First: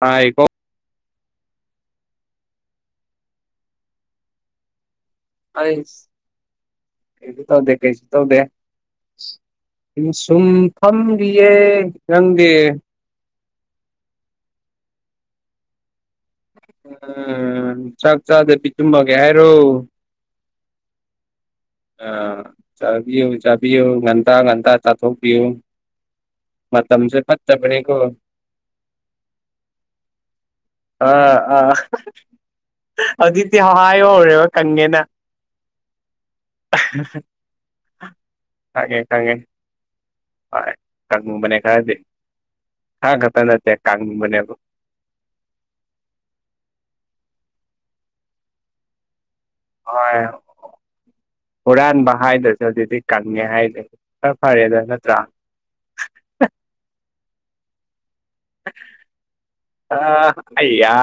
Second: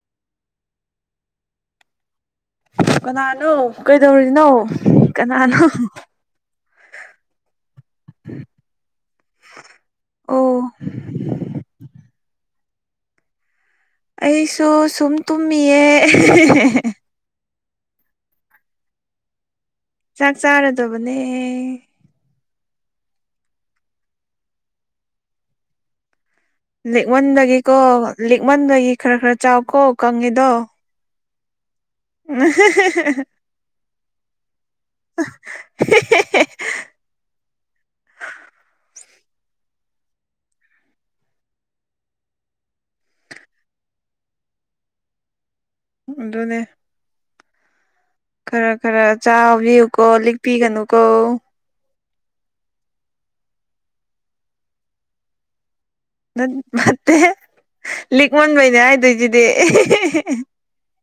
ꯀꯥꯏꯀꯣ ꯀꯅꯥꯅꯣ ꯀꯩꯗꯧꯔꯤꯅꯣ ꯀꯅꯥꯅꯣ ꯑꯩꯁ ꯀꯩꯁꯨ ꯇꯧꯗꯦ ꯀꯩꯁꯨ ꯇꯧꯗꯦ ꯁꯨꯝ ꯑꯣ ꯐꯝꯒꯤꯔꯤꯌꯦ ꯈꯪꯗꯦ ꯑꯩꯁꯨ ꯁꯨꯝ ꯇꯨꯝꯃꯤꯌꯦ ꯎꯝ ꯆꯥꯛ ꯆꯥꯗꯕꯤ ꯇꯨꯝꯃꯒꯦ ꯍꯥꯏꯔꯣ ꯆꯥꯛ ꯆꯥꯔꯗꯨꯕꯅꯦ ꯑꯥ ꯆꯥꯕꯤꯌꯨ ꯆꯥꯕꯤꯌꯨ ꯉꯟꯇꯥ ꯉꯟꯇꯥ ꯆꯥꯊꯣꯛꯄꯤꯌꯨ ꯃꯇꯝꯁꯦ ꯂꯤꯛꯃꯟꯕꯒꯤꯀꯣ ꯐꯠꯇꯕꯅꯤꯀꯣ ꯂꯤꯛꯃꯟꯕꯒꯤ ꯈꯔ ꯈꯔ ꯆꯥꯎꯀꯣ ꯀꯪꯉꯤꯗꯣ ꯑꯥ ꯑꯥ ꯑꯗꯨ ꯇꯤ ꯍꯥꯏ ꯍꯧꯔꯦꯕ ꯀꯪꯉꯦꯅ ꯀꯪꯉꯦ ꯀꯉꯦ ꯍꯥꯏ ꯀꯅꯤꯡꯕꯅꯦ ꯈꯔꯗꯤ ꯈꯔ ꯈꯛꯇ ꯅꯠꯇꯦ ꯀꯪꯕꯅꯦꯕ ꯑꯗꯨꯅꯦ ꯈꯔ ꯈꯔ ꯆꯥꯕꯤꯌꯨꯀꯣ ꯍꯣꯏ ꯂꯤꯛꯄꯤꯒꯅꯨꯀꯣ ꯍꯨꯔꯥꯟꯕ ꯍꯥꯏꯗ꯭ꯔꯁꯨ ꯍꯧꯖꯤꯛꯇꯤ ꯀꯪꯉꯦ ꯍꯥꯏꯗꯦ ꯐꯔ ꯐꯔꯦꯗ ꯅꯠꯇ꯭ꯔꯥ ꯅꯠ ꯅꯠꯇꯦꯍꯦ ꯂꯤꯛꯃꯥꯟꯕꯩꯅꯦ ꯍꯥꯏꯗꯣꯏꯁꯤ ꯑ ꯑꯌꯥ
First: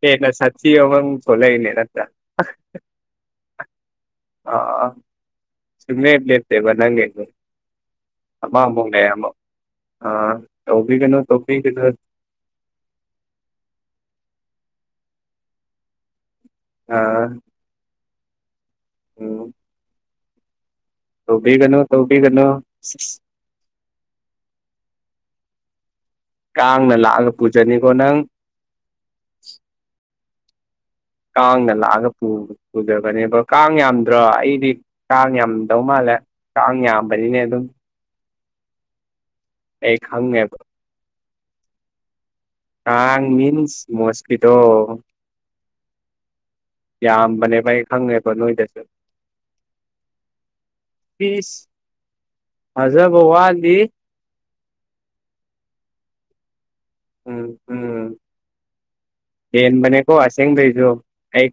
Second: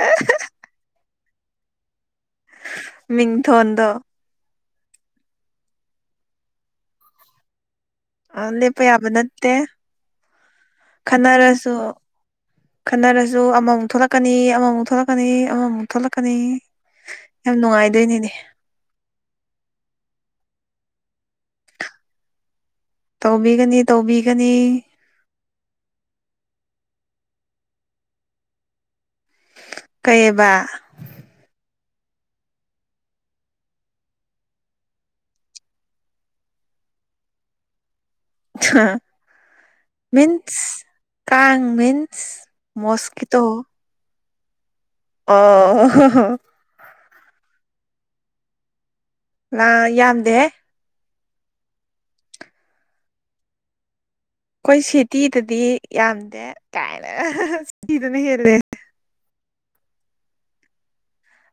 ꯍꯦꯟꯅ ꯁꯥꯊꯤ [unintelligible] ꯂꯩꯅꯦ ꯅꯠꯇ꯭ꯔ ꯃꯤꯡꯊꯣꯟꯗꫭ ꯑ ꯑ ꯁꯨꯝ-ꯂꯥꯞ ꯂꯥꯞꯇꯦꯕ ꯅꯪꯒꯤꯗꯤ ꯂꯦꯞꯄ ꯑꯃꯃꯨꯛ ꯂꯩ ꯌꯥꯕ ꯑꯃꯃꯨꯛ ꯅꯠꯇꯦ ꯑꯥ ꯇꯧꯕꯤꯒꯅꯨ ꯈꯟꯅꯔꯁꯨ ꯇꯧꯕꯤꯒꯅꯨ ꯈꯟꯅꯔꯁꯨ ꯑꯃꯃꯨꯛ ꯊꯣꯛꯂꯛꯀꯅꯤ ꯑꯃꯃꯨꯛ ꯊꯣꯛꯂꯛꯀꯅꯤ ꯑꯃꯃꯨꯛ ꯊꯣꯛꯂꯛꯀꯅꯤ ꯑꯥ ꯌꯥꯝ ꯅꯨꯡꯉꯥꯏꯗꯣꯏꯅꯦꯅꯦ ꯎꯝ ꯇꯕꯤ ꯀꯩꯅꯣ ꯇꯧꯕꯤ ꯀꯩꯅꯣ ꯇꯧꯕꯤꯒꯅꯤ ꯇꯧꯕꯤꯒꯅꯤ ꯀꯥꯡꯅ ꯂꯥꯛꯑꯒ ꯄꯨꯖꯅꯤꯀꯣ ꯅꯪ ꯀꯩꯕ ꯀꯥꯡꯅ ꯂꯥꯛꯑꯒ ꯄꯨꯗꯕꯅꯦꯕ ꯀꯥꯡ ꯌꯥꯝꯗ꯭ꯔꯥ ꯑꯩꯗꯤ ꯀꯥꯡ ꯌꯥꯝꯗꯧ ꯃꯥꯜꯂꯦ ꯀꯥꯡ ꯌꯥꯝꯕꯅꯤꯅꯦ ꯑꯗꯨꯝ ꯑ ꯑꯩ ꯈꯪꯉꯦꯕ ꯃꯤꯟꯁ ꯀꯥ ꯃꯤꯟꯁ ꯀꯥꯡꯥꯡ ꯃꯣꯁꯀꯤꯇꯣ ꯃꯤꯟꯁ ꯃꯣꯁꯀꯤꯇꯣ ꯑꯣ ꯌꯥꯝꯕꯅꯦꯕ ꯑꯩ ꯈꯪꯉꯦꯕ ꯅꯣꯏꯗꯁꯨ ꯂꯥ ꯌꯥꯝꯗꯦ ꯄꯤꯁ ꯐꯖꯕ ꯋꯥꯠꯂꯤ ꯑꯩꯈꯣꯏ ꯁꯦꯇꯤꯗꯗꯤ ꯌꯥꯝꯗꯦ ꯀꯥꯏꯅ ꯎꯝ ꯁꯇꯤꯗꯅ ꯍꯦꯜꯂꯦ ꯌꯦꯟ ꯃꯅꯦ ꯀꯣ ꯑꯁꯦꯡꯗꯩꯖꯣ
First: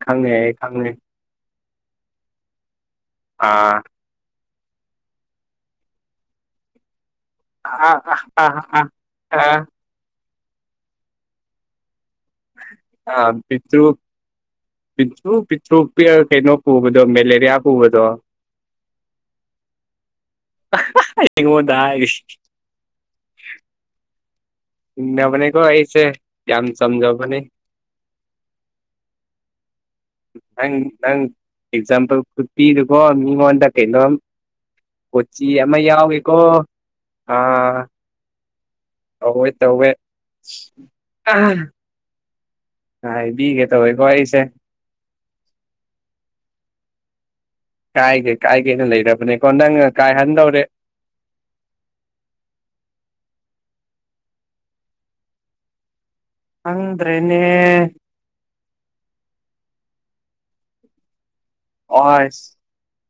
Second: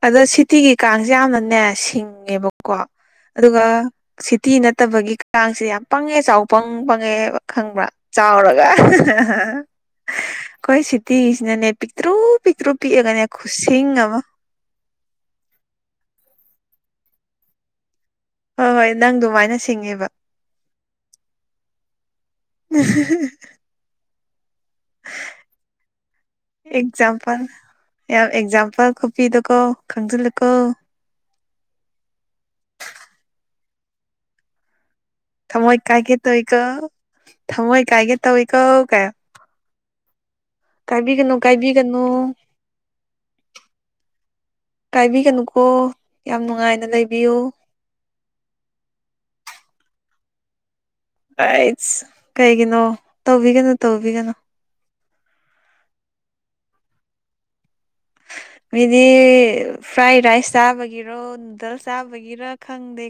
ꯑꯗꯣ ꯁꯤꯇꯤꯒꯤ ꯀꯥꯡꯁꯦ ꯌꯥꯝꯅꯅꯦ ꯁꯤꯡꯉꯦꯕꯀꯣ ꯑꯗꯨꯒ ꯑꯥ ꯁꯤꯇꯤ ꯅꯠꯇꯕꯒꯤꯁꯤꯗꯤ ꯌꯥꯝ ꯄꯪꯉꯦ ꯆꯥꯎ ꯄꯪ ꯄꯪꯉꯦꯕ ꯈꯪꯕ꯭ꯔꯥ ꯑꯥ ꯑꯥ ꯑꯥ ꯆꯥꯎꯔꯒ ꯑꯥ ꯑꯥ ꯑꯩꯈꯣꯏ ꯁꯤꯇꯤꯁꯤꯅꯅꯦ ꯄꯤꯛꯇ꯭ꯔꯨ ꯄꯤꯛꯇ꯭ꯔꯨ ꯄꯤꯛꯑꯒꯅꯦ ꯈꯨꯁꯤꯡ ꯑꯃ ꯄꯤꯆ ꯄꯤ ꯀꯩꯅꯣ ꯄꯨꯕꯗꯣ ꯃꯦꯂꯦꯔꯤꯌꯥ ꯄꯨꯕꯗꯣ ꯍꯣꯏ ꯍꯣꯏ ꯅꯪ ꯑꯗꯨꯃꯥꯏꯅ ꯁꯤꯡꯉꯦꯕ ꯌꯦꯉꯗ ꯎ ꯅꯦ ꯀꯣ ꯀꯍꯤꯁꯦ ꯑꯦꯛꯖꯥꯝꯄꯜ ꯌꯥꯝ ꯑꯦꯛꯖꯥꯝꯄꯜ ꯀꯄꯤꯗꯣꯀꯣ ꯈꯪꯖꯤꯜꯂꯀꯣ ꯅꯪ ꯅꯪ ꯑꯦꯛꯖꯥꯝꯄꯜ ꯈꯨꯠꯄꯤꯗꯨꯀꯣ ꯃꯤꯉꯣꯟꯗ ꯀꯩꯅꯣꯝ ꯀꯆꯤ ꯑꯃꯃ ꯊꯃꯣꯏ ꯀꯥꯏꯒꯦ ꯌꯥꯎꯒꯦꯀꯣ ꯑꯥ ꯇꯧ ꯏ ꯀꯧ ꯀ ꯑꯋꯣꯏ ꯇꯧꯋꯦ ꯀꯥꯏꯕꯤꯒꯅꯨ ꯀꯥꯏꯕꯤꯒꯅꯨ ꯑ ꯕꯤꯒꯦ ꯇꯧꯏ ꯀꯣꯏꯁꯦ ꯀꯥꯏꯕꯤꯒꯅꯨꯀꯣ ꯌꯥꯝ ꯅꯨꯡꯉꯥꯏꯅ ꯂꯩꯕꯤꯌꯨ ꯀꯥꯏꯒꯦ ꯀꯥꯏꯒꯦꯅ ꯂꯩꯔꯕꯅꯦꯀꯣ ꯅꯪ ꯀꯥꯏꯍꯟꯗꯧꯔꯦ ꯑꯩꯁ ꯀꯩꯒꯤꯅꯣ ꯇꯧꯕꯤꯒꯅꯨ ꯇꯧꯕꯤꯒꯅꯨ ꯍꯪꯗ꯭ꯔꯦꯅꯦ ꯑꯗꯤ ꯐ꯭ꯔꯥꯏ ꯔꯥꯏꯁ ꯇꯥꯕꯒꯤꯔꯣ ꯑꯁ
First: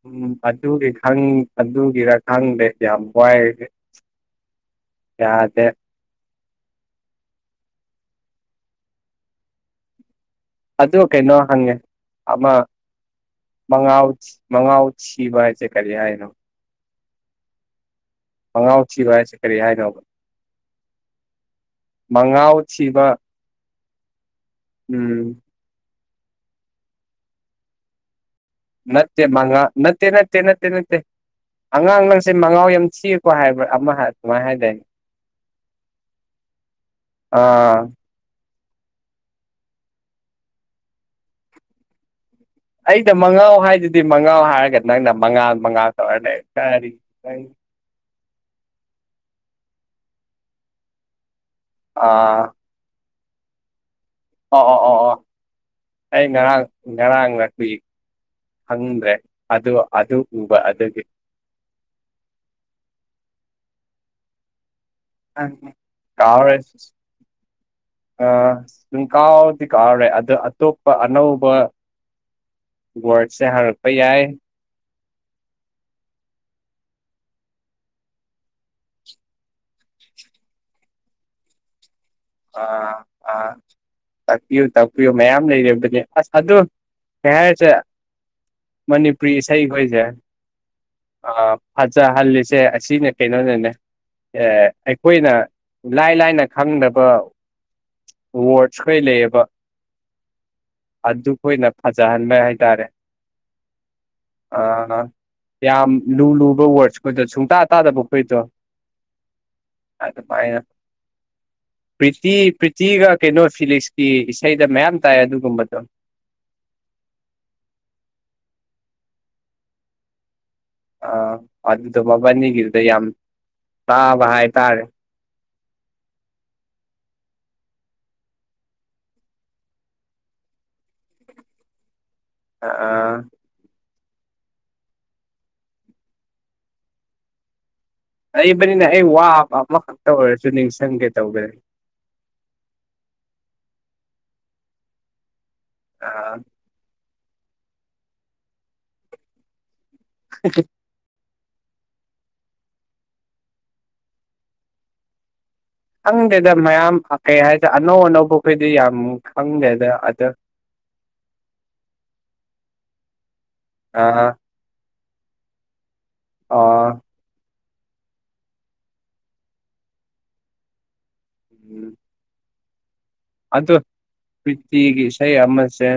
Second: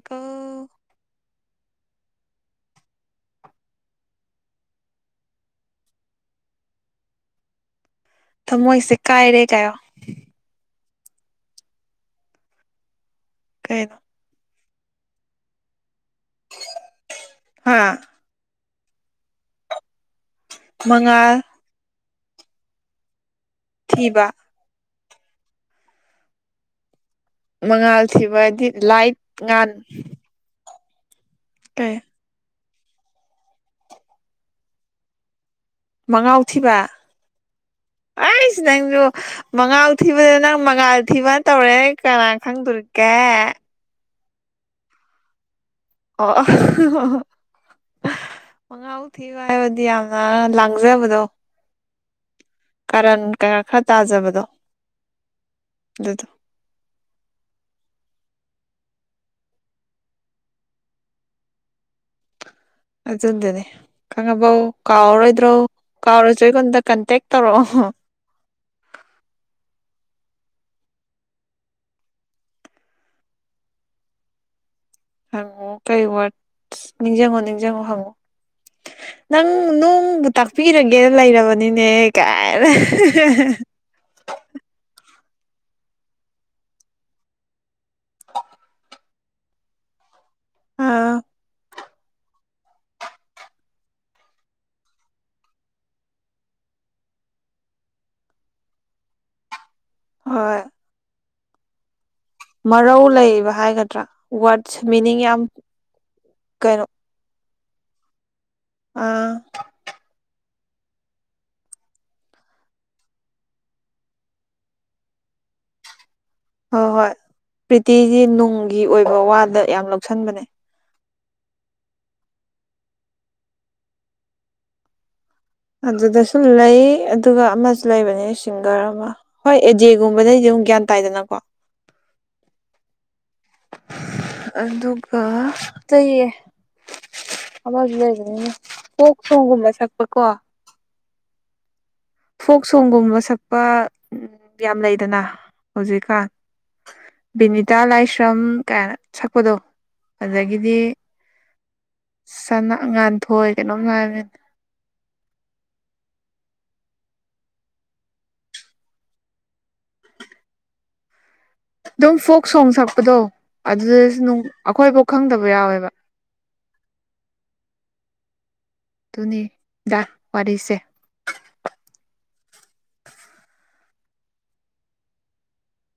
ꯎꯝ ꯀꯖ ꯈꯪ ꯑꯗꯨꯒꯤꯔ ꯈꯪꯗꯦ ꯌꯥꯝ ꯋꯥꯏꯦ ꯌꯥꯗꯦ ꯃꯣꯏꯁꯦ ꯀꯥꯏꯔꯦ ꯀꯥꯏ ꯑꯗꯨ ꯀꯩꯅꯣ ꯍꯪꯉꯦ ꯑꯃ ꯀꯩꯅꯣ ꯃꯉꯥꯎ ꯃꯉꯥꯥꯎꯠ ꯁꯤꯕ ꯍꯥꯏꯁꯦ ꯀꯔꯤ ꯍꯥꯏꯅꯣ ꯍꯥꯥ ꯄꯉꯥꯎ ꯊꯤꯕ ꯍꯥꯏꯁꯦ ꯀꯔꯤ ꯍꯥꯏꯅꯣꯕ ꯃꯉꯥ ꯃꯉꯥꯎ ꯊꯕ ꯊꯕ ꯎꯝ ꯃꯉꯥꯜ ꯊꯤꯕꯗꯤ ꯅꯠꯇꯦ ꯃꯉ ꯅꯠꯇꯦ ꯅꯠꯇꯦ ꯅꯠꯇꯦ ꯅꯠꯇꯦ ꯀꯩ ꯑꯉꯥꯡꯥꯡ ꯁꯦ ꯃꯉꯥꯎ ꯌꯥꯝ ꯊꯤꯔꯀꯣ ꯍꯥꯏꯕ꯭ꯔꯥ ꯑꯃ ꯑꯗꯨꯃꯥꯏꯅ ꯍꯥꯏꯇꯥꯏꯅꯦ ꯃꯉꯥꯎꯊꯤꯕ ꯑꯥ ꯑꯩꯁ ꯅꯪꯁꯨ ꯃꯉꯥꯜ ꯊꯤꯕꯗ ꯅꯪ ꯃꯉꯥꯜ ꯊꯤꯕꯅ ꯇꯧꯔꯦ ꯀꯅꯥꯥꯡ ꯈꯪꯗꯔꯀꯦ ꯁꯤ ꯃꯉꯥꯎ ꯍꯥꯏꯔꯒꯗꯤ ꯅꯪꯅ ꯃꯉꯥ ꯃꯉꯥ ꯇꯧꯔ ꯂꯩ ꯀꯔꯤꯪ ꯃꯉꯥꯕꯨꯨꯛ ꯊꯤꯌꯨ ꯍꯥꯏꯕꯗꯤ ꯌꯥꯝꯅ ꯂꯥꯡꯖꯕꯗꯣ ꯑ ꯀꯔꯟ ꯀꯌꯥ ꯈꯔ ꯇꯥꯖꯕꯗ ꯑꯣ ꯑꯣ ꯑꯣ ꯑꯣ ꯑꯩ ꯉꯔꯥꯡ ꯉꯔꯥꯡ ꯅꯨꯄꯤꯄꯤ ꯈꯪꯗ꯭ꯔꯦ ꯑꯗꯨ ꯑꯗꯨ ꯎꯕ ꯑꯗꯨꯒꯤ ꯑꯗꯨ ꯑꯗꯨꯗꯅꯦ ꯀꯉꯕꯎ ꯀꯥꯎꯔꯣꯏꯗ꯭ꯔꯣ ꯀꯥꯎꯔꯁꯨ ꯑꯩꯉꯣꯟꯗ ꯀꯟꯇꯦꯛ ꯇꯧꯔꯛꯑꯣ ꯑ ꯁꯨꯝ ꯀꯥꯎꯗꯤ ꯀꯥꯎꯔꯦ ꯑꯗꯣ ꯑꯇꯣꯞꯄ ꯑꯅꯧꯕ ꯋꯥꯔꯗꯁꯦ ꯍꯥꯡꯔꯛꯄ ꯌꯥꯏ ꯍꯪꯉꯣ ꯀꯔꯤ ꯋꯥꯔꯗ ꯅꯤꯡꯁꯤꯡꯪꯉꯣ ꯅꯤꯡꯁꯤꯡꯪꯉꯣ ꯍꯪꯉꯣ ꯅꯪ ꯅꯣꯡꯕꯨ ꯇꯥꯛꯄꯤꯔꯒꯦꯅ ꯂꯩꯔꯕꯅꯤꯅꯦ ꯀꯥꯏꯔ ꯇꯥꯛꯄꯤꯌꯨ ꯇꯥꯛꯄꯤꯌꯨ ꯃꯌꯥꯝ ꯂꯩꯔꯤꯕꯅꯦ ꯑꯁ ꯑꯗꯨꯗ ꯀꯩ ꯍꯥꯏꯔꯤꯁꯦ ꯃꯅꯤꯄꯨꯔꯤ ꯏꯁꯩꯈꯣꯏꯁꯦ ꯑꯥ ꯑ ꯐꯠꯖꯍꯜꯂꯤꯁꯦ ꯑꯁꯤꯅꯦ ꯀꯩꯅꯣꯅꯦꯅꯦ ꯑꯩꯈꯣꯏꯅ ꯂꯥꯏ ꯂꯥꯏꯅ ꯈꯪꯗꯕ ꯋꯥꯣꯁ ꯀꯩ ꯂꯩꯦꯕ ꯍꯣꯏ ꯑꯗꯨꯈꯣꯏꯅ ꯐꯖꯍꯟꯕ ꯍꯥꯏ ꯔꯦ ꯃꯔꯧ ꯂꯩꯕ ꯍꯥꯏꯒꯗ꯭ꯔꯥ ꯋꯥꯔꯗꯁ ꯃꯤꯅꯤꯡ ꯌꯥꯝ ꯂꯨ ꯂꯨꯕ ꯀꯩꯅꯣ ꯋꯥꯔ ꯑꯩꯗꯣ ꯁꯨꯡꯇꯥ ꯇꯇꯥꯗꯕꯄꯩꯗꯣ ꯑꯥ ꯑꯗꯨ ꯑꯗꯨ ꯐꯥꯏꯅ ꯄ꯭ꯔꯤꯇꯤ ꯄ꯭ꯔꯤꯇꯤꯒ ꯀꯩꯅꯣ ꯐꯤꯂꯤꯛꯁꯀꯤ ꯏꯁꯩꯗ ꯃꯌꯥꯝ ꯇꯥꯏ ꯑꯗꯨꯒꯨꯝꯕꯗꯣ ꯍꯣꯏ ꯍꯣꯏ ꯄ꯭ꯔꯤꯇꯤꯖꯤ ꯅꯨꯡꯒꯤ ꯑꯣꯏꯕ ꯋꯥꯗ ꯌꯥꯝ ꯂꯧꯁꯟꯕꯅꯦ ꯑ ꯑꯗꯨꯗꯣ ꯃꯕꯥꯅꯤꯒꯤꯗꯨꯗ ꯌꯥꯝ ꯇꯥꯕ ꯍꯥꯏꯇꯥꯔꯦ ꯑꯗꯨꯗꯁꯨ ꯂꯩ ꯑꯗꯨꯒ ꯑꯃꯁꯨ ꯂꯩꯕꯅꯦ ꯁꯤꯡꯒꯔ ꯑꯃ ꯍꯣꯏ ꯑꯦꯖꯦꯒꯨꯝꯕꯗꯩꯗꯤ ꯑꯗꯨꯝ ꯒ꯭ꯌꯥꯟ ꯇꯥꯏꯗꯅꯀꯣ ꯑ ꯑ ꯑꯗꯨꯒ ꯀꯌꯦ ꯑꯃꯁ ꯂꯩ ꯂꯩꯕꯅꯤꯅ ꯑꯩ ꯋꯥꯕ ꯑꯃꯈꯛꯇ ꯑꯣꯏꯔꯁꯨ ꯅꯤꯡꯁꯤꯡꯒꯦ ꯇꯧꯒꯦ ꯐꯣꯛ ꯁꯣꯡꯒꯨꯝꯕ ꯁꯛꯄ ꯌꯥꯝ ꯂꯩꯗꯅ ꯍꯧꯖꯤꯛꯀꯥꯟ ꯑꯥ ꯕꯤꯅꯤꯇꯥ ꯂꯥꯏꯁ꯭ꯔꯝ ꯀꯥꯏꯅ ꯁꯛꯄꯗꯣ ꯑꯗꯒꯤꯗꯤ ꯆꯅ ꯉꯥꯟꯊꯣꯏ ꯀꯩꯅꯣꯝ ꯂꯥꯛꯕꯅꯤꯅ ꯈꯪꯗꯦꯗ ꯃꯌꯥꯝ ꯀꯩ ꯍꯥꯏꯁꯦ ꯑꯅꯧ ꯑꯅꯧꯕ ꯑꯩꯈꯣꯏꯗꯤ ꯌꯥꯝ ꯈꯪꯗꯦꯗ ꯑꯗ ꯑꯗꯨꯝ ꯐꯣꯛ ꯁꯣꯡ ꯁꯛꯄꯗꯣ ꯑꯥ ꯑꯗꯨꯗꯁꯨ ꯑꯩꯈꯣꯏꯐꯥꯎ ꯈꯪꯗꯕ ꯌꯥꯎꯋꯦꯕ ꯑ ꯑꯗꯨꯅꯤ ꯌꯥꯥꯛ ꯋꯥꯁꯦ ꯎꯝ ꯑꯗ ꯐꯇꯤꯒꯤ ꯏꯁꯩ ꯑꯃꯁꯦ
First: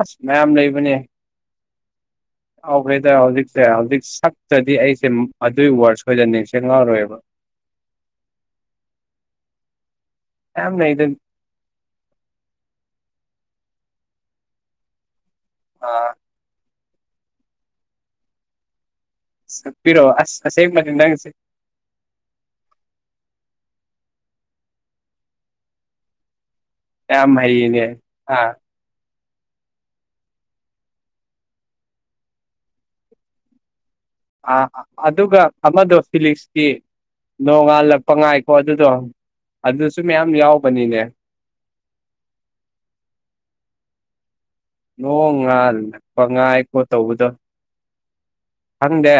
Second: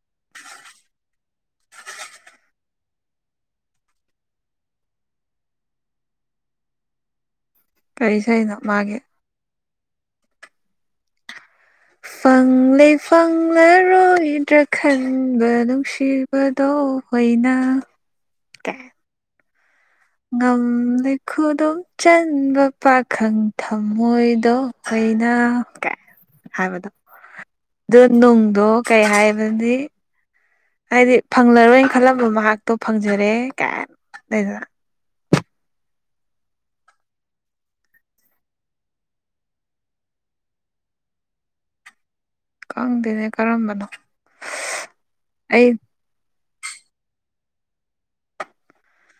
ꯑꯁ ꯃꯌꯥꯝ ꯂꯩꯕꯅꯦ ꯌꯥꯈꯦꯗ ꯍꯧꯖꯤꯛꯁꯦ ꯍꯧꯖꯤꯛ ꯁꯛꯇ꯭ꯔꯗꯤ ꯑꯩꯁꯦ ꯑꯗꯨꯏ ꯋꯥꯔ ꯁꯣꯏꯗꯅ ꯅꯤꯡꯁ ꯉꯥꯎꯔꯣꯏꯕ ꯀꯔꯤ ꯁꯅꯣ ꯃꯥꯒꯤ ꯌꯥꯝꯅꯦ ꯏ ꯐꯪꯂꯦ ꯐꯪꯂꯔꯣꯏꯗ꯭ꯔꯥ ꯈꯪꯕ ꯑ ꯅꯨꯡꯁꯤ ꯕꯥꯥꯗꯣ ꯑꯣꯏꯅꯥ ꯁꯛ ꯄꯤꯔꯣ ꯑꯁꯁ ꯍꯦꯡꯦꯛ ꯃꯥꯅꯤꯡꯅꯤ ꯉꯝꯂꯦ ꯅꯪꯁꯤꯦ [unintelligible] ꯆꯟꯕ ꯄꯥꯈꯪ ꯊꯝꯃꯣꯏꯗꯣ ꯑꯩꯅ ꯀꯥꯏ ꯍꯥꯏꯕꯗꯣ ꯌꯥꯝ ꯍꯩꯅꯦ ꯗꯣ ꯑ ꯅꯨꯡꯗꯣ ꯀꯩ ꯍꯥꯏꯕꯗꯤ ꯍꯥꯏꯗꯤ ꯐꯪꯂꯔꯣꯏꯅ ꯈꯜꯂꯝꯕ ꯃꯍꯥꯛꯇꯣ ꯐꯪꯖꯔꯦ ꯀꯥꯏꯟ ꯑꯥ ꯑꯗꯨꯒ ꯑꯃꯗꯣ ꯐꯤꯂꯤꯛꯁꯀꯤ ꯅꯣꯡꯉꯥꯜꯂꯛꯄ ꯉꯥꯏꯈꯣ ꯑꯗꯨꯗꯣ ꯑꯗꯨꯁꯨ ꯃꯌꯥꯝ ꯌꯥꯎꯕꯅꯤꯅꯦ ꯈꯪꯗꯦꯅꯦ ꯀꯔꯝꯕꯅꯣ ꯅꯣꯡ ꯑꯩ ꯉꯥꯜ ꯅꯛꯄ ꯉꯥꯏꯈꯣ ꯇꯧꯕꯗꯣ ꯈꯪꯗꯦ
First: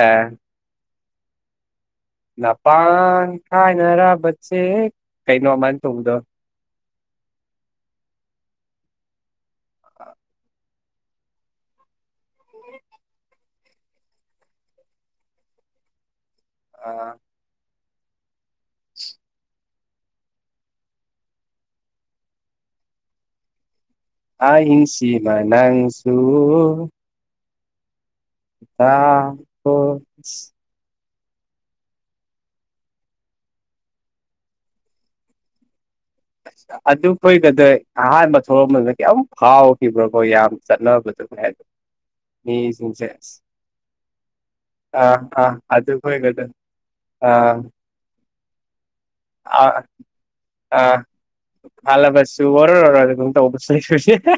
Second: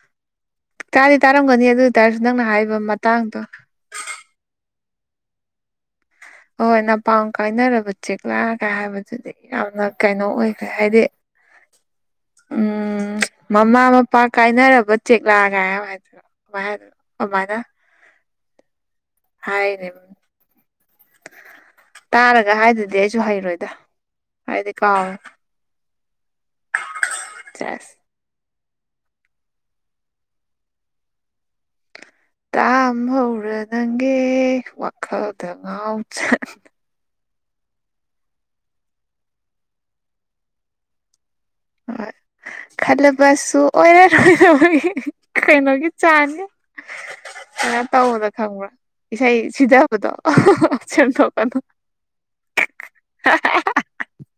ꯇꯥꯗꯤ ꯇꯔꯝꯒꯅꯤ ꯑꯗꯨ ꯇꯥꯔꯁꯨ ꯅꯪꯅ ꯍꯥꯏꯔꯤꯕ ꯅꯄꯥꯡ ꯃꯇꯥꯡꯗꯣ ꯀꯥꯏꯅꯔꯕ ꯆꯦꯛ ꯀꯩꯅꯣ ꯑꯗꯨꯃꯥꯏꯟ ꯇꯧꯕꯗꯣ ꯍꯣꯏ ꯅꯄꯥꯝ ꯀꯥꯏꯅꯔꯕ ꯆꯦꯛꯂꯛꯒ ꯍꯥꯏꯕꯗꯨꯗꯤ ꯌꯥꯝꯅ ꯀꯩꯅꯣ ꯑꯣꯏꯈ꯭ꯔꯦ ꯍꯥꯏꯗꯤ ꯎꯝ ꯃꯃꯥ ꯃꯄꯥ ꯀꯥꯏꯅꯔꯕ ꯆꯦꯛꯂꯥꯒꯥꯏ ꯌꯥꯝ ꯍꯥꯏꯗ ꯑꯗꯨꯃꯥꯏ ꯍꯥꯏꯗꯣꯏꯅꯣ ꯀꯃꯥꯏꯅ ꯍꯥꯏꯔꯤꯅꯦꯕ ꯇꯥꯔꯒ ꯍꯥꯏꯗ꯭ꯔꯗꯤ ꯑꯩꯖꯨ ꯍꯩꯔꯣꯏꯗ ꯍꯥꯏꯗꯤ ꯀꯥꯎꯔꯦ ꯑꯍꯤꯡꯁꯤꯃꯥ ꯅꯪꯁꯨ ꯁꯦꯁ [unintelligible] ꯇꯥꯝꯍꯧꯔ ꯅꯪꯒꯤ ꯋꯥꯈꯜꯗ ꯉꯥꯎ ꯆꯠ ꯑꯗꯨꯈꯣꯏꯒꯗꯔ ꯑꯍꯥꯟꯕ ꯊꯣꯂꯛꯑꯝꯕꯗ ꯀꯌꯥꯝ ꯐꯥꯎꯈꯤꯕ꯭ꯔꯀꯣ ꯌꯥꯝ ꯆꯠꯅꯕꯗ [unintelligible] ꯍꯣꯏ ꯈꯜꯂꯕꯁꯨ ꯑꯣꯏꯔꯔꯔꯣꯏ ꯑꯥ ꯀꯩꯅꯣꯒꯤ ꯆꯥꯟꯒꯤ ꯑ ꯀꯩꯅꯣ ꯇꯧꯕꯗꯣ ꯈꯪꯕ꯭ꯔꯥ ꯏꯁꯩ ꯑꯥ ꯁꯤꯗꯕꯗꯣ ꯑꯥ ꯁꯦꯝꯗꯣꯛꯄꯗꯣ [inaudible] ꯍꯥꯜꯂꯕꯁꯨ ꯑꯣꯔꯣꯔꯣ ꯑꯗꯨꯝ ꯇꯧꯕꯁꯨ ꯂꯩꯕꯅꯦ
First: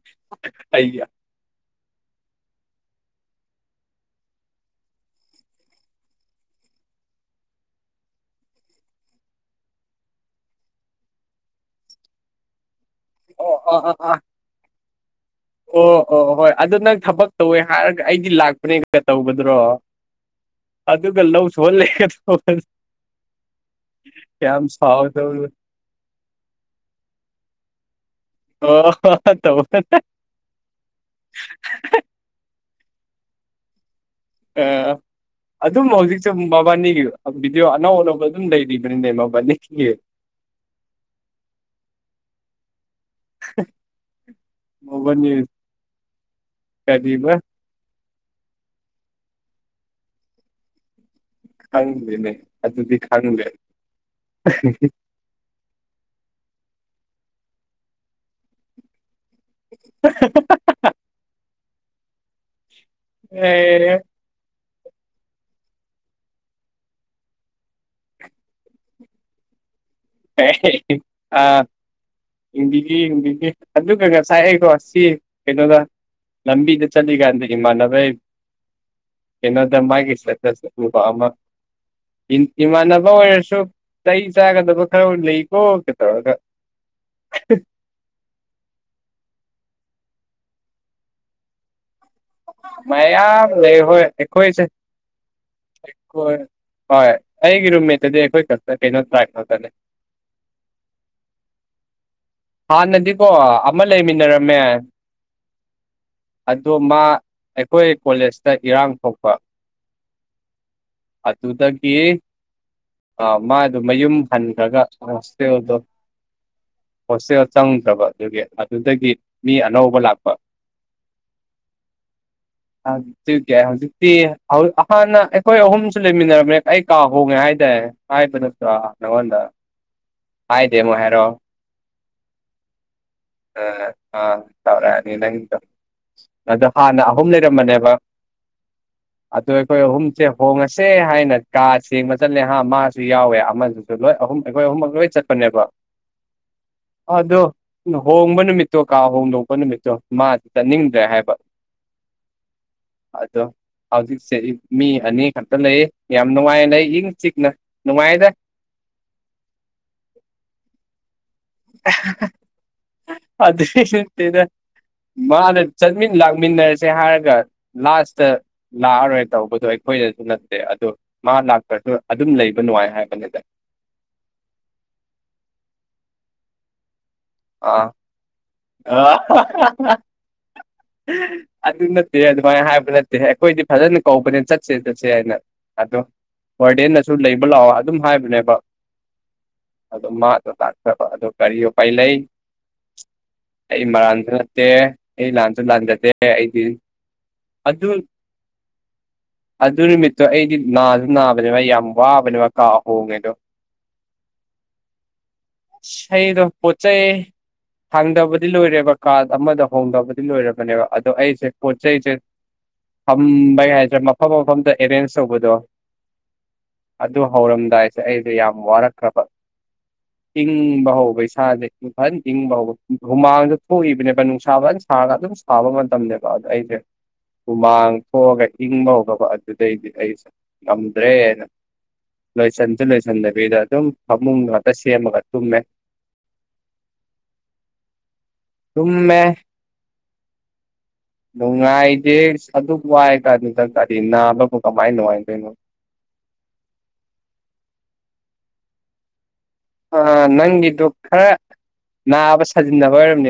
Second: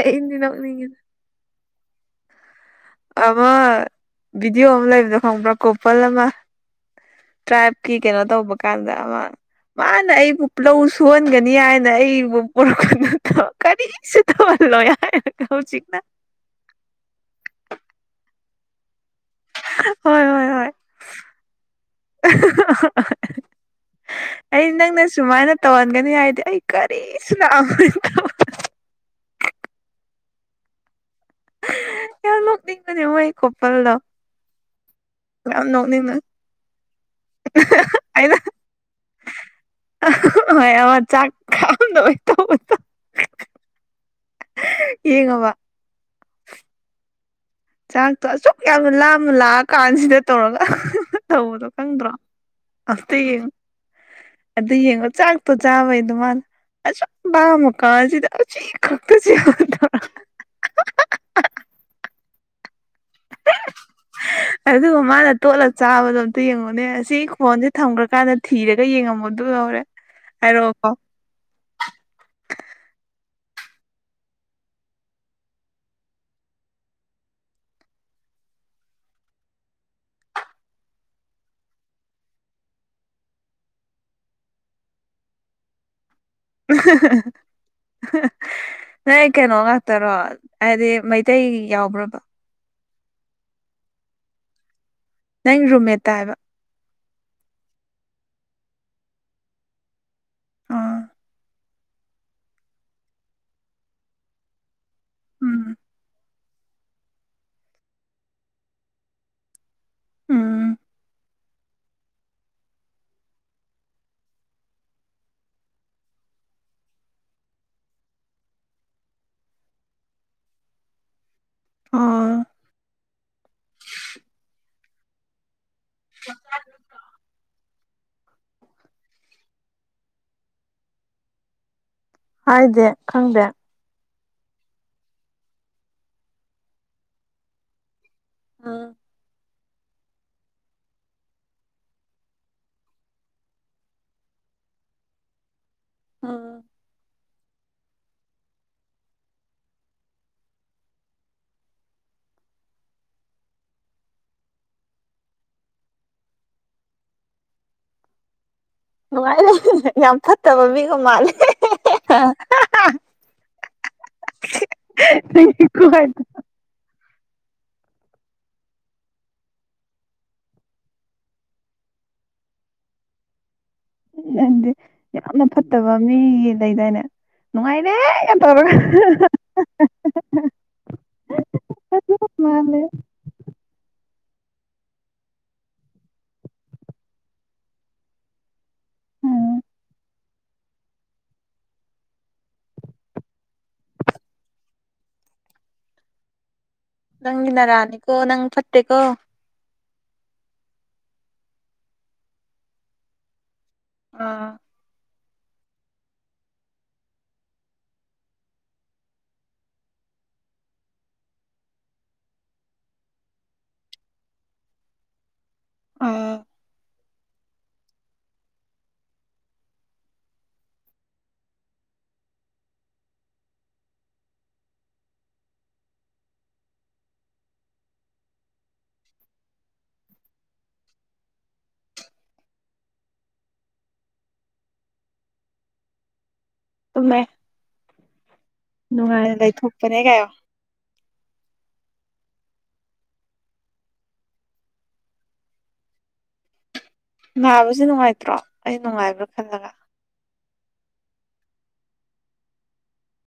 ꯑꯩꯗꯤ ꯑꯩ ꯅꯣꯛꯅꯤꯡꯉꯤꯗ ꯑꯃ ꯚꯤꯗꯤꯑꯣ ꯑꯝ ꯂꯩꯕꯗꯣ ꯈꯪꯕ꯭ꯔꯥ ꯀꯣꯄꯜ ꯑꯃ ꯇ꯭ꯔꯥꯏꯕꯀꯤ ꯀꯩꯅꯣ ꯇꯧꯕ ꯀꯥꯟꯗ ꯑꯃ ꯃꯥꯅ ꯑꯩꯕꯨ ꯂꯧ ꯁꯨꯍꯟꯒꯅꯤ ꯍꯥꯏꯅ ꯑꯩꯕꯨ ꯄꯣꯔꯛꯄꯅꯨ ꯊꯣ ꯑꯣ ꯑꯣ ꯑꯣ ꯑꯥ ꯀꯔꯤꯁꯨ ꯇꯧꯍꯟꯂꯣꯏ ꯍꯥꯏꯔꯒ ꯍꯧꯖꯤꯛꯅ ꯑꯣ ꯑꯣ ꯍꯣꯏ ꯑꯗꯣ ꯅꯪ ꯊꯕꯛ ꯇꯧꯋꯦ ꯍꯥꯏꯔꯒ ꯑꯩꯗꯤ ꯂꯥꯛꯄꯅꯦ ꯀ ꯇꯧꯕꯗꯨꯔꯣ ꯍꯣꯏ ꯍꯣꯏ ꯍꯣꯏ ꯑꯗꯨꯒ ꯂꯧ ꯁꯨꯍꯜꯂꯦ ꯇꯧꯕꯗꯣ ꯑꯩ ꯌꯥꯝ ꯅꯪꯅ ꯁꯥꯎꯌꯦ ꯁꯨꯃꯥꯏꯅ ꯇꯧꯍꯟꯒꯅꯤ ꯍꯥꯏꯔꯗꯤ ꯑꯩ ꯀꯔꯤꯁꯨ ꯂꯥꯛꯑꯝꯃꯣꯏ ꯇꯧꯕꯗꯣ [unintelligible] ꯌꯥꯝ ꯅꯣꯛꯅꯤꯡꯕꯅꯤ ꯃꯣꯏ ꯀꯣꯄꯜꯗꯣ ꯑꯥ ꯌꯥꯝ ꯑꯗꯨꯝ ꯅꯣꯛꯅꯤꯡꯕꯅꯦ ꯍꯧꯖꯤꯛꯁꯨ ꯃꯕꯥꯅꯤꯒꯤ ꯑ ꯚꯤꯗꯤꯑꯣ ꯑꯅꯧ ꯑꯅꯧꯕ ꯑꯩꯅ ꯑꯗꯨꯝ ꯂꯩꯔꯤꯕꯅꯤꯅꯦ ꯃꯕꯥꯅꯤꯒꯤ ꯍꯣꯏ ꯑꯃꯥ ꯆꯥꯛ ꯈꯥꯛꯑꯝꯗꯕꯩ ꯇꯧꯕꯗꯣ ꯃꯕꯥꯅꯤ ꯌꯦꯡꯉꯕ ꯀꯔꯤꯕ ꯆꯥꯛꯇꯣ ꯑꯁꯨꯛ ꯌꯥꯝꯅ ꯂꯥꯝꯅ ꯂꯥꯛꯑ ꯀꯥꯟꯁꯤꯗ ꯇꯧꯔꯒ ꯇꯧꯕꯗꯣ ꯈꯪꯗ꯭ꯔꯣ ꯈꯪꯗꯦꯅꯦ ꯑꯗꯨꯗꯤ ꯑꯝꯇ ꯈꯪꯗꯦ ꯌꯦꯡꯉꯨ ꯑꯗꯨ ꯌꯦꯡꯉꯨ ꯆꯥꯛ ꯇꯣ ꯆꯥꯕꯩ ꯑꯗꯨꯃꯥꯏꯅ ꯑꯁꯨꯛ ꯂꯥꯝꯃꯥꯀꯥꯟꯁꯤꯗ ꯑꯁꯤ ꯈꯛꯇꯁꯤꯕꯨ [unintelligible] [unintelligible] [unintelligible] ꯑꯗꯨꯒ ꯃꯥꯅ ꯇꯣꯠꯂ ꯆꯥꯕꯗꯣ ꯑꯝꯇ ꯌꯦꯡꯉꯨꯅꯦ ꯑꯁꯤ ꯐꯣꯟꯁꯦ ꯊꯝꯒ꯭ꯔꯀꯥꯟꯗ ꯊꯤꯔꯒ ꯌꯦꯡꯉꯝꯃꯨ ꯑꯗꯨꯗꯣ ꯍꯣꯔꯦꯟ ꯍꯥꯏꯔꯛꯑꯣꯀꯣ ꯑꯥ ꯌꯦꯡꯕꯤꯒꯦ ꯌꯦꯡꯕꯤꯒꯦ ꯑꯗꯨꯒ ꯉꯁꯥꯏ ꯑꯩꯀꯣ ꯁꯤ ꯀꯩꯅꯣꯗ ꯂꯝꯕꯤꯗ ꯆꯠꯂꯤ ꯀꯥꯟꯗ ꯏꯃꯥꯟꯅꯕꯩ ꯀꯩꯅꯣꯗ ꯃꯥꯒꯤ ꯏꯁꯇꯦꯇꯁꯇ ꯎꯕ ꯑꯃ ꯏꯃꯥꯟꯅꯕ ꯑꯣꯏꯔꯁꯨ ꯆꯩ ꯆꯥꯒꯗꯕ ꯈꯔ ꯂꯩꯀꯣ ꯇꯧꯔꯒ [unintelligible] ꯅꯣꯏ ꯀꯩꯅꯣ ꯉꯥꯛꯇꯔꯣ ꯍꯥꯏꯗꯤ ꯃꯩꯇꯩ ꯌꯥꯎꯕ꯭ꯔꯕ ꯃꯌꯥꯝ ꯂꯩ ꯍꯣꯏ ꯑꯩꯈꯣꯏꯁꯦ ꯅꯪ ꯔꯨꯝꯃꯦꯠꯇ ꯍꯥꯏꯕ ꯑꯩꯈꯣꯏ ꯍꯣꯏ ꯑꯩꯒꯤ ꯔꯨꯝꯃꯦꯠꯇꯗꯤ ꯑꯩꯈꯣꯏ ꯈꯛꯇ ꯀꯩꯅꯣ ꯇ꯭ꯔꯥꯏꯕ ꯈꯛꯇꯅꯦ ꯑꯥ ꯍꯥꯟꯅꯗꯤꯀꯣ ꯑꯃ ꯂꯩꯃꯤꯟꯅꯔꯝꯃꯦ ꯎꯝ ꯑꯗꯣ ꯃꯥ ꯑꯩꯈꯣꯏ ꯀꯣꯂꯦꯖꯇ ꯏꯔꯥꯡ ꯊꯣꯛꯄ ꯎꯝ ꯑꯗꯨꯗꯒꯤ ꯑ ꯃꯥꯗꯣ ꯃꯌꯨꯝ ꯍꯟꯈ꯭ꯔꯒ ꯍꯣꯁꯇꯦꯜꯗꯣ ꯍꯣꯁꯇꯦꯜ ꯆꯪꯗ꯭ꯔꯕ ꯑꯗꯨꯒꯤ ꯑꯗꯨꯗꯒꯤ ꯃꯤ ꯑꯅꯧꯕ ꯂꯥꯛꯄ ꯑꯣ ꯑꯗꯨꯒꯤ ꯍꯧꯖꯤꯛꯇꯤ ꯑꯍ ꯍꯥꯟꯅ ꯑꯩꯈꯣꯏ ꯑꯍꯨꯝꯁꯨ ꯂꯩꯃꯤꯟꯅꯔꯝꯃꯦ ꯑꯩ ꯀꯥ ꯍꯣꯡꯉꯦ ꯍꯥꯏꯗꯥꯏ ꯍꯥꯏꯕ ꯅꯠꯇ꯭ꯔꯣ ꯅꯪꯉꯣꯟꯗ ꯍꯥꯏꯗꯦꯃꯨꯛ ꯍꯥꯏꯔꯛꯑꯣ ꯍꯥꯏꯗꯦ ꯈꯪꯗꯦ ꯑꯥ ꯑꯥ ꯇꯧꯔꯛꯑꯅꯤ ꯅꯪꯁꯨ ꯑꯗꯣ ꯍꯥꯟꯅ ꯑꯍꯨꯝ ꯂꯩꯔꯝꯕꯅꯦꯕ ꯑ ꯑꯗꯣ ꯑꯩꯈꯣꯏ ꯑꯍꯨꯝꯁꯦ ꯍꯣꯡꯉꯁꯦ ꯍꯥꯏꯅ ꯀꯥ ꯁꯦꯡꯕ ꯆꯠꯂꯦ ꯍꯥ ꯃꯥꯁꯨ ꯌꯥꯎꯋꯦ ꯑꯃꯁꯨ ꯑꯗꯨ ꯂꯣꯏ ꯑꯍꯨꯝ ꯑꯩꯈꯣꯏ ꯑꯍꯨꯝꯃꯛ ꯂꯣꯏ ꯆꯠꯄꯅꯦꯕ ꯑ ꯑꯗꯣ ꯍꯣꯡꯕ ꯅꯨꯃꯤꯠꯇꯣ ꯀꯥ ꯍꯣꯡꯗꯣꯛꯄ ꯅꯨꯃꯤꯠꯇꯣ ꯃꯥꯗꯤ ꯆꯠꯅꯤꯡꯗ꯭ꯔꯦ ꯍꯥꯏꯕ ꯑꯗꯣ ꯍꯧꯖꯤꯛꯁꯦ ꯃꯤ ꯑꯅꯤ ꯈꯛꯇ ꯂꯩꯌꯦ ꯌꯥꯝ ꯅꯨꯡꯉꯥꯏ ꯂꯩ ꯏꯪ ꯆꯤꯛꯅ ꯅꯨꯡꯉꯥꯏꯗ ꯅꯨꯡꯉꯥꯏ ꯂꯩ ꯌꯥꯝ ꯐꯠꯇꯕ ꯃꯤꯒ ꯃꯥꯜꯂꯦ ꯑꯗꯨꯏꯁꯨ ꯅꯠꯇꯦꯗ ꯃꯥꯅ ꯅꯪꯒꯤ ꯈꯨꯍꯥꯏ ꯆꯠꯃꯤꯟ ꯂꯥꯛ ꯃꯤꯟꯅꯔꯁꯦ ꯍꯥꯏꯔꯒ ꯂꯥꯁꯇ ꯂꯥꯛꯑꯔꯣꯏ ꯇꯧꯕꯗꯣ ꯑꯩꯈꯣꯏꯗꯁꯨ ꯅꯠꯇꯦ ꯑꯗꯣ ꯃꯥ ꯂꯥꯛꯇ꯭ꯔꯁꯨ ꯑꯗꯨꯝ ꯂꯩꯕ ꯅꯨꯡꯉꯥꯏ ꯍꯥꯏꯕꯅꯤꯗ ꯎ ꯑꯗꯨꯗꯤ ꯌꯥꯝꯅ ꯐꯠꯇꯕ ꯃꯤꯒꯤ ꯂꯩꯗꯥꯏꯅꯦ ꯑꯥ ꯅꯨꯡꯉꯥꯏꯅꯦ ꯌꯥꯝ ꯇꯧꯔꯒ ꯑ [unintelligible] ꯑꯗꯨ ꯅꯠꯇꯦ ꯑꯗꯨꯃꯥꯏꯅ ꯃꯥꯅꯦ ꯍꯥꯏꯕ ꯅꯠꯇꯦ ꯑꯩꯈꯣꯏꯗꯤ ꯐꯖꯅ ꯀꯧꯕꯅꯦ ꯆꯠꯁꯦ ꯆꯠꯁꯦ ꯍꯥꯏꯅ ꯑꯗꯣ ꯋꯥꯔꯗꯦꯟꯅꯁꯨ ꯂꯩꯕ ꯂꯥꯛꯑꯣ ꯑꯗꯨꯝ ꯍꯥꯏꯕꯅꯦꯕ ꯎꯝ ꯑ ꯃꯥꯗꯣ ꯇꯥꯛꯆꯕ ꯑꯗꯣ ꯀꯔꯤ ꯎꯄꯥꯏ ꯂꯩꯩ ꯑꯩ ꯃꯥꯟꯕ ꯅꯠꯇꯦ ꯑꯩ ꯂꯥꯟꯁꯨ ꯂꯥꯟꯖꯗꯦ ꯑꯩꯗꯤ ꯅꯪꯒꯤ ꯑꯗꯨ ꯅꯔꯥꯜꯅꯤ ꯀꯣ ꯅꯪ ꯐꯠꯇꯦ ꯀꯣ ꯑꯗꯨ ꯅꯨꯃꯤꯠꯇꯣ ꯑꯩꯗꯤ ꯅꯥꯁꯨ ꯅꯥꯕꯅꯦꯕ ꯌꯥꯝ ꯋꯥꯕꯅꯦꯕ ꯀꯥ ꯍꯣꯡꯉꯦꯗꯣ ꯑꯥ ꯍ ꯑꯩꯗ ꯄꯣꯠꯆꯩ ꯊꯥꯡꯗꯕꯗꯤ ꯂꯣꯏꯔꯦꯕ ꯀꯥ ꯑꯃꯗ ꯍꯣꯡꯗꯕꯗꯤ ꯂꯣꯏꯔꯕꯅꯦꯕ ꯑꯗꯣ ꯑꯩꯁꯦ ꯄꯣꯠ ꯆꯩꯁꯦ ꯊꯝꯕꯩ ꯍꯥꯏꯁꯦ ꯃꯐꯝ ꯃꯐꯝꯗ ꯑꯦꯔꯦꯟꯖ ꯇꯧꯕꯗꯣ ꯑ ꯑꯗꯨ ꯍꯧꯔꯝꯗꯥꯏꯁꯦ ꯑꯩꯁꯦ ꯌꯥꯝ ꯋꯥꯔꯛꯈ꯭ꯔꯕ ꯏꯪꯕ ꯍꯧꯕ ꯏꯁꯥꯥꯁꯦ ꯐꯖꯅ ꯏꯪꯕ ꯍꯧꯕ ꯍꯨꯃꯥꯡꯁꯨ ꯊꯣꯛꯏꯕꯅꯦꯕ ꯅꯨꯡꯁꯥ ꯐꯖꯅ ꯁꯥꯔꯒ ꯑꯗꯨꯝ ꯁꯥꯕ ꯃꯇꯝꯅꯦꯕ ꯑꯗꯣ ꯑꯩꯁꯦ ꯍꯨꯃꯥꯡ ꯊꯣꯛꯑꯒ ꯏꯪꯕ ꯍꯧꯈ꯭ꯔꯕ ꯑꯗꯨꯗꯩꯗꯤ ꯑꯩꯁꯦ ꯉꯝꯗ꯭ꯔꯦꯅ ꯂꯣꯏꯁꯟꯁꯨ ꯂꯣꯏꯁꯟꯗꯕꯤꯗ ꯑꯗꯨꯝ ꯐꯃꯨꯡ ꯉꯥꯛꯇ ꯁꯦꯝꯃꯒ ꯇꯨꯝꯃꯦ ꯇꯨꯝꯃꯦ ꯇꯨꯝꯃꯦ ꯅꯨꯡꯉꯥꯏꯅ ꯂꯩ ꯊꯣꯛꯣꯛꯄꯅꯦ ꯀꯥꯏꯑꯣ ꯅꯨꯡꯉꯥꯏꯗꯦ ꯑꯁ ꯑꯗꯨꯛ ꯋꯥꯏ ꯀꯥꯟꯗꯨꯗ ꯀꯔꯤ ꯅꯥꯕꯕꯨ ꯀꯃꯥꯏꯅ ꯅꯨꯡꯉꯥꯏꯗꯣꯏꯅꯣ ꯅꯥꯕꯁꯨ ꯅꯨꯡꯉꯥꯏꯇ꯭ꯔꯣ ꯑꯩ ꯅꯨꯡꯉꯥꯏꯕ꯭ꯔꯥ ꯈꯜꯂꯒ ꯑ ꯅꯪꯒꯤꯗꯨ ꯈꯔ ꯅꯥꯕ ꯁꯥꯖꯤꯟꯅꯕ ꯑꯣꯏꯔꯝꯅꯦ